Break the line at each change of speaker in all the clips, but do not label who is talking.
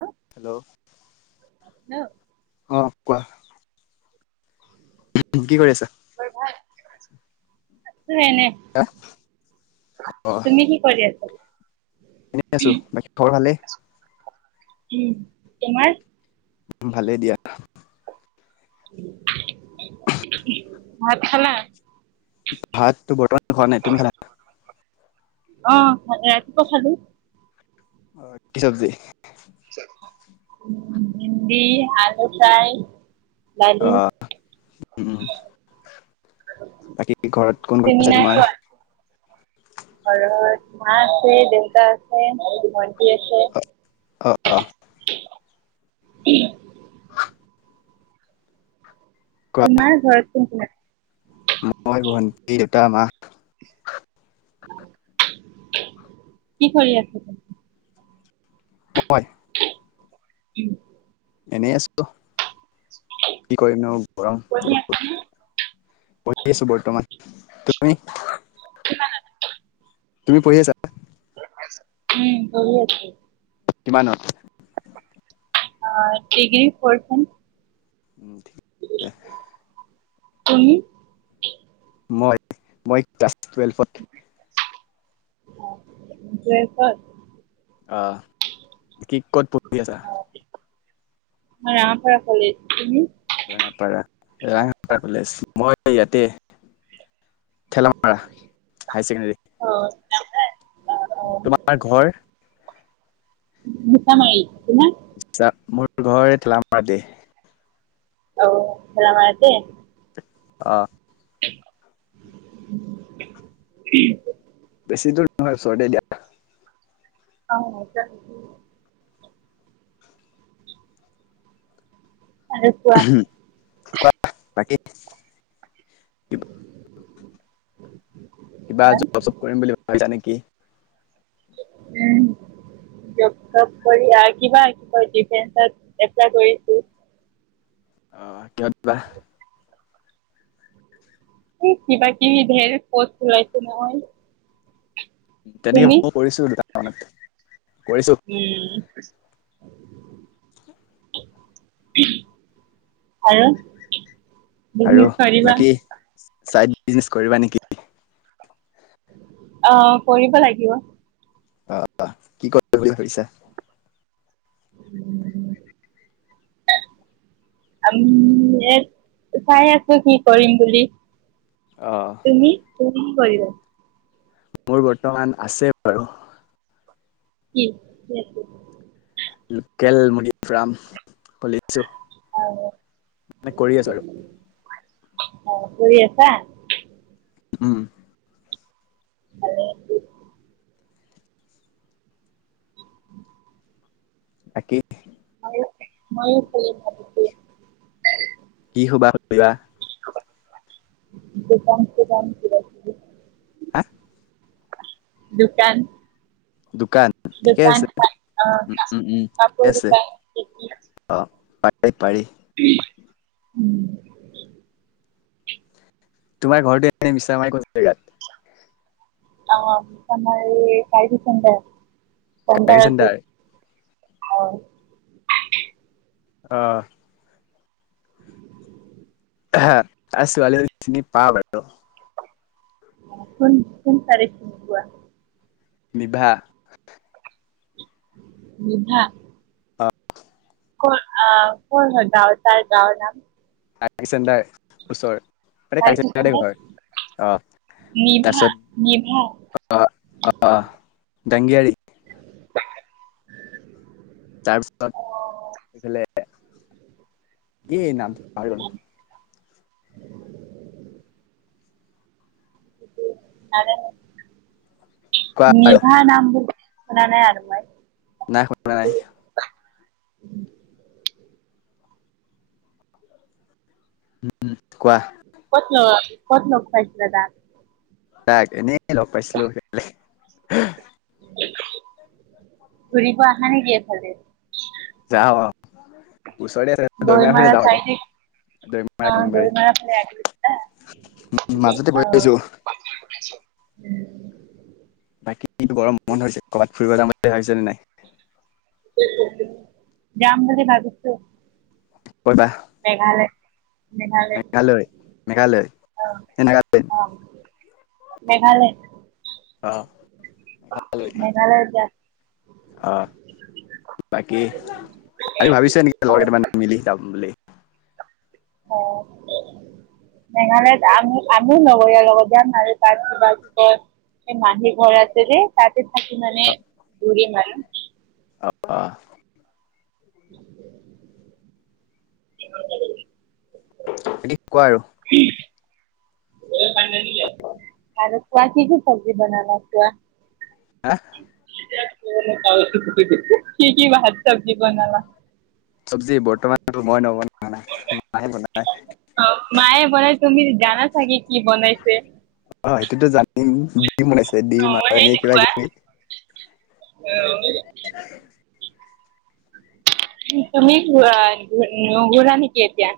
হু
hello
hello
অ কোৱা কি কৰি আছা
খবৰ ভাল। আছো এনেই
হে অ
কি কৰি আছে
এনে আছো বাকী খবৰ ভালেই।
উম, তোমাৰ?
উম, ভালে দিয়া।
ভাত খালা?
ভাতটো বৰ্তমান খোৱা নাই তুমি?
অ, ৰাতিপুৱা খালো।
অ, কি চব্জি?
বিন, আলু ফ্ৰাই। দালি।
উম বাকী ঘৰত
তুমি
কোন-কোন আছে
নাই
তোমাৰ?
খোৱা? ঘৰত মা আছে দেউতা আছে ভণ্টি আছে।
অ', অ', অ',
উম,
কোৱা
তোমাৰ ঘৰত কোন-কোন আছে?
মই ভণ্টি, দেউতা, মা।
কি কৰি আছে?
হয়।
উম,
এনেই আছো কি কৰিম নো গৰম
পঢ়ি আছা
বহুত।
নে?
পঢ়ি আছো বৰ্তমান তুমি?
কিমান আছা?
তুমি পঢ়ি আছা?
উম, পঢ়ি আছো।
কিমানত?
অ, ডিগ্ৰী ফৌৰ্থ চেম।
[inaudible]
তুমি?
মই-মই ক্লাছ টুৱেলভত।
অ, টোৱেলভত।
অ, কি ক'ত পঢ়ি আছা?
ৰাঙাপৰা কলেজ তুমি?
ৰাঙা পাৰা-ৰাঙা পাৰা কলেজ মই ইয়াতে ঠেলামাৰা হাই চেকেণ্ডেৰী। তোমাৰ ঘৰ?
মিচামাৰি তোমাৰ?
[unintelligible] মোৰ ঘৰ থেলম্পতি।
[unintelligible] অ, থেলামাৰিত নে?
অ',
[unintelligible] উম,
বেছি দূৰ নহয় ওচৰতে দিয়া।
অ', [unintelligible] আৰু কোৱা?
হম, কোৱা বাকী কিবা কিবা জব চপ কৰিম বুলি ভাবিছা নেকি?
উম, জব চব কৰি আ কিবা কি কয় ডিফেন্সত এপ্লাই কৰিছো।
অ, কিহত বা?
এ কিবা -কিবি ঢেৰ পোষ্ট ওলাইছে নহয়।
তেনেকে
তুমি
মই কৰিছো দুটা মানত কৰিছো
উম, আৰু?।
আৰু
বিজনেছ কৰিবা
বাকী চাইড বিজনেচ কৰিবা নেকি?
অ', কৰিব লাগিব।
অ', কি কৰিম বুলি ভাবিছা?
উম [unintelligible] চাই আছোঁ কি কৰিম বুলি।
অ'।
তুমি, তুমি কি কৰিবা?
মোৰ বৰ্তমান আছে বাৰু।
কি?
লোকেল মুনি ফাম খুলিছোঁ।
অ', অ', [unintelligible] আছা।
উম।
[unintelligible]
বাকি
ময়ো- ময়ো খুলিম ভাবিছোঁ।
কি শুবা কৰিবা?
দোকান চোকান কিবা - কিবি।
হা?
দুকান
দোকান? ঠিকে আছে,
অ
উম-উম-উম ঠিকে
কাপোৰ
আছে।
দোকান কি
অ', পাৰি-পাৰি।
[unintelligible] উম।
তোমাৰ ঘৰটো এনে মিছামাৰি কোন জেগাত?
অ', আমাৰ এই চাৰ্ভিচ চেণ্টাৰ, চেণ্টাৰ আছে। হয়।
অ'।
[unintelligible]
হা। ছোৱালী [inaudible] চিনি পাওঁ বাৰু।
কোন-কোন ছোৱালী চিনি পোৱা?
বিভা।
বিভা?
অ'।
কৰ, আ কৰ হয় গাওঁ তাইৰ গাঁওৰ নাম?
[inaudible] চেণ্টাৰ ওচৰৰ। মানে [inaudible] ঘৰ অ',
নিভা
তাৰপিছত
নিভা
অ', অ', অ', জাংজ্ঞাৰি।
[unintelligible]
তাৰপিছত
অ
এইফালে কি নাম টো পাহৰি গলোঁ।
[unintelligible] [unintelligible]
কোৱা আৰু
নিভা নাম [unintelligible] শুনা নাই আৰু মই।
নাই শুনা
কিন্তু
নাই। উম কোৱা।
ক'ত ল ক'ত লগ পাইছিলা তাক?
তাক এনেই লগ পাইছিলো সেইফালে।
ঘূৰিব আহা নেকি এইফালে?
যাওঁ অ ওচৰতে আছে।
দৈমাৰা চাইডে আহ দৈমাৰা ফালে আহিছিলা?
[unintelligible] উম মাজতে বহি পাইছো।
[unintelligible]
বাকী বৰ মন হৈছে ক'ৰবাত ফুৰিব যাম বুলি ভাবিছানে নাই?
উম যাম বুলি ভাবিছো।
কৈবা?
মেঘালয়। মেঘালয়
মেঘালয়
অ
নে নাগালেণ্ড
অ। মেঘালয়।
অহ মেঘালয়
মেঘালয়ত যাম।
অহ। বাকী আমি ভাবিছ নেকি লগ মানে মিলি যাম বুলি?
অ কি মেঘালয়ত আমি আমিও লগৰীয়াৰ লগত যাম আৰু তাৰ তাৰপিছত এ মাহি ঘৰ আছে যে তাতে থাকি মানে ঘুৰিম আৰু।
অ অ।
[unintelligible]
কি কোৱা আৰু?
আৰু কোৱা কি কি চব্জি বনালা কোৱা?
হা?
কি কি ভাত চবজি বনালা?
চব্জি বৰ্তমানো মই নবনাই, মাহে বনাই।
অ মায়ে বনাই তুমি জানা চাগে কি বনাইছে?
অ সেইটোতো জানিম দিম বনাইছে দিম আৰু এনেই
সেইটো
কিবা -
কোৱা।
কিবি
অ।
[inaudible]
তুমি ঘূৰা নুঘুৰা নেকি এতিয়া?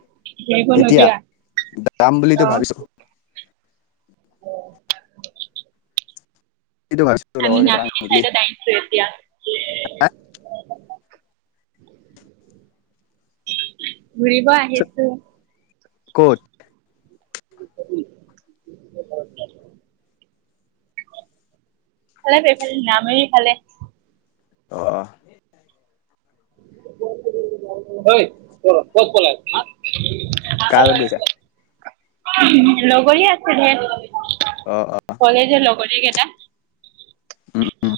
ফুৰিব
এতিয়া
নোযোৱা
যাম বুলিতো
অ।
ভাবিছো
অ [inaudible]
এইটো ভাবিছিলোঁ লগৰকেইটামান মিলি?
চু এতিয়া
হে!
ঘূৰিব আহিছো।
ক'ত?
[inaudible] ফালে এইফালে নামেৰিফালে।
অঁ।
হয় ব কত বল হাট।
কাল লাগ গৈছা?
লগৰয়ে আছে ঢেৰ।
অ অ।
কলেজৰ লগৰিকেইটা?
উম উম।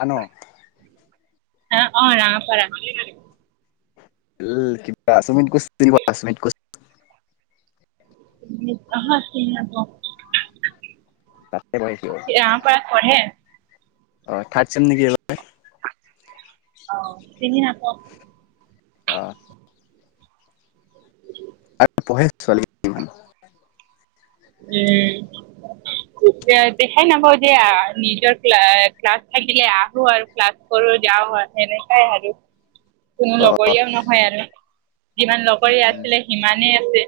আঁ ন।
এ অ ৰাম পৰা
কিিবুমিন কিনিবাুম ক [inaudible]
হ নি আ [inaudible]
তাতে মাৰিচো,
পঢ়ে?
অ থাৰড ছেম নেকি এইবাৰ?
অ পিনি হাপত।
অঁ। সে ছোৱালী
কি উম। দিয়া দেখাই নাপাও যে আ নিজৰ ক্লা-ক্লাছ থাকিলে আহো আৰু ক্লাছ কৰ যাও হয় এনেকাই আৰু। কোনো
অ অ
লগৰীয়াও নহয় আৰু যিমান লগৰীয়া
উম
আছিলে সিমানেই আছে।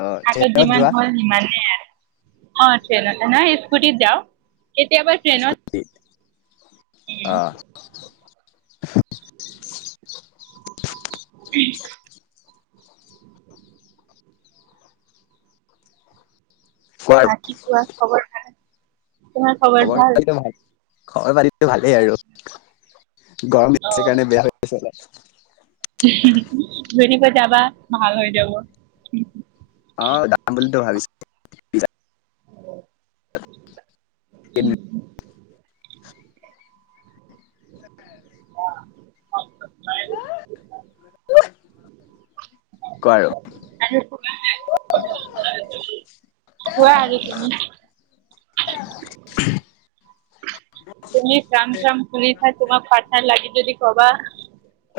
অ
আতত
ট্ৰেইনত
যিমান
যোৱা
হয় সিমানেই আৰু। অ, ট্ৰেইনত নাই স্কুটিত যাও। কেতিয়াবা
অ
ট্ৰেইনত
স্কুটিত অ
উম, ওহ,
কোৱা আৰু
না কি কোৱা খবৰ ভাল তোমাৰ খবৰ ভাল?
খবৰ পাতিটো ভালেই আৰু গৰম দি কাৰণে বেয়া হৈ গৈছে অলপ।
ধুনীয়াকৈ যাবা ভাল হৈ যাব।
অ, যাম বুলিতো ভাবিছো।
উম,
হেল্ল',
যাব।
কোৱা-কোৱা আৰু?
আৰু কোৱা আৰু তুমি?
উহ,
তুমি যাম যাম কৰিছা তোমাক পাৰ্তনাৰ লাগি যদি কবা?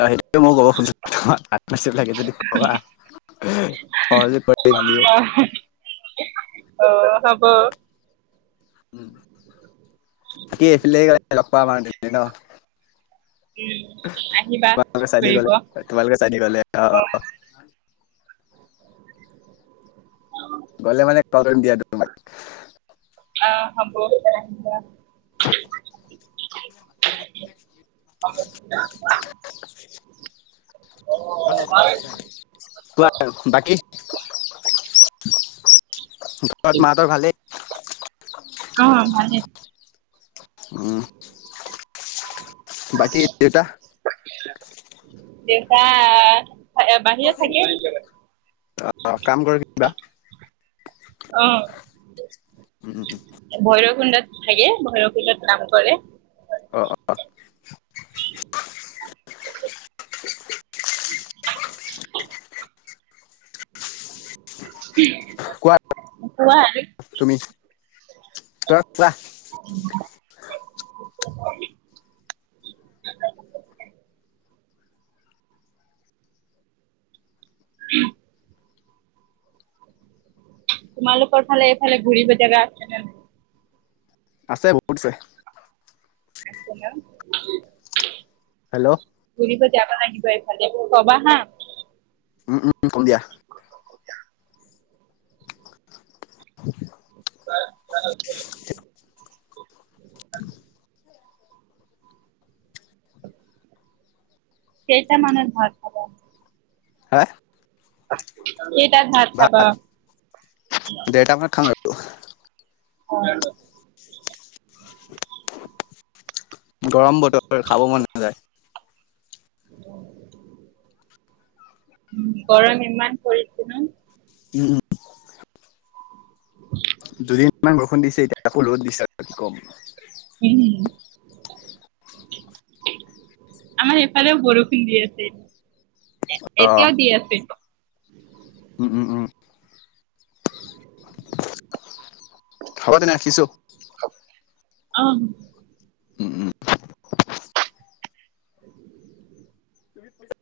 অ, সেইটোৱে মই ক'ব খুজিছো তোমাৰ ভাত নাছো লাগে যদি কবা। কজ পঢ়ি যমিও [unintelligible]
অ, হব।
উম, এইফালে লগ পাম আৰু ন।
উম, আহিবা
তোমালোক চাইদে
ফুৰিব
গ'লে
অ
তোমালোক চাইধ গ'লে অ,
অ',
গ'লে মানে কলম দিয়া তোমাক
অ, হ'ব।
[unintelligible]
অ',
[inaudible] কোৱা বাকী? ঘৰত মাহতৰ ভালেই।
অ, ভালে।
উম, বাকী দেউতা
দেউতা বাহিৰত থাকে।
অ, কাম কৰে কিবা।
অ',
উম,
ভৈৰৱ কুণ্ডত থাকে ভৈৰৱ কুণ্ডত কাম কৰে।
অ', অ', অ', কোৱা
কোৱা?
তুমি ত কোৱা।
উ [inaudible] উম, তোমালোকৰ ফালে এইফালে ঘূৰিবেজেগা আছে নে?
আছে বহুত আছে।
আছে ন।
হেল্ল',
ফুৰিব জাব লাগিব এইফাল কবা হা।
উম-উম কম দিয়া।
[unintelligible]
[unintelligible]
[unintelligible] কেইটামানত ভাত। খাবা
হা
কেইটাত ভাত খাবা
ডেৰটা মানত খাম আৰু
অ
গৰম বতৰ খাব মন নাযায়।
গৰম ইমান পৰিছে ন।
উম উম দুদিনমান বৰষুণ দিছে এতিয়া আকৌ ৰ'দ দিছে। এই কি কম
সেই আমাৰ এফালেও বৰষুণ দি আছে
অ',
এতিয়াও দি আছে
উম উম উম হব তেনে ৰাখিছো।
অ
উম উম
[inaudible]
[inaudible]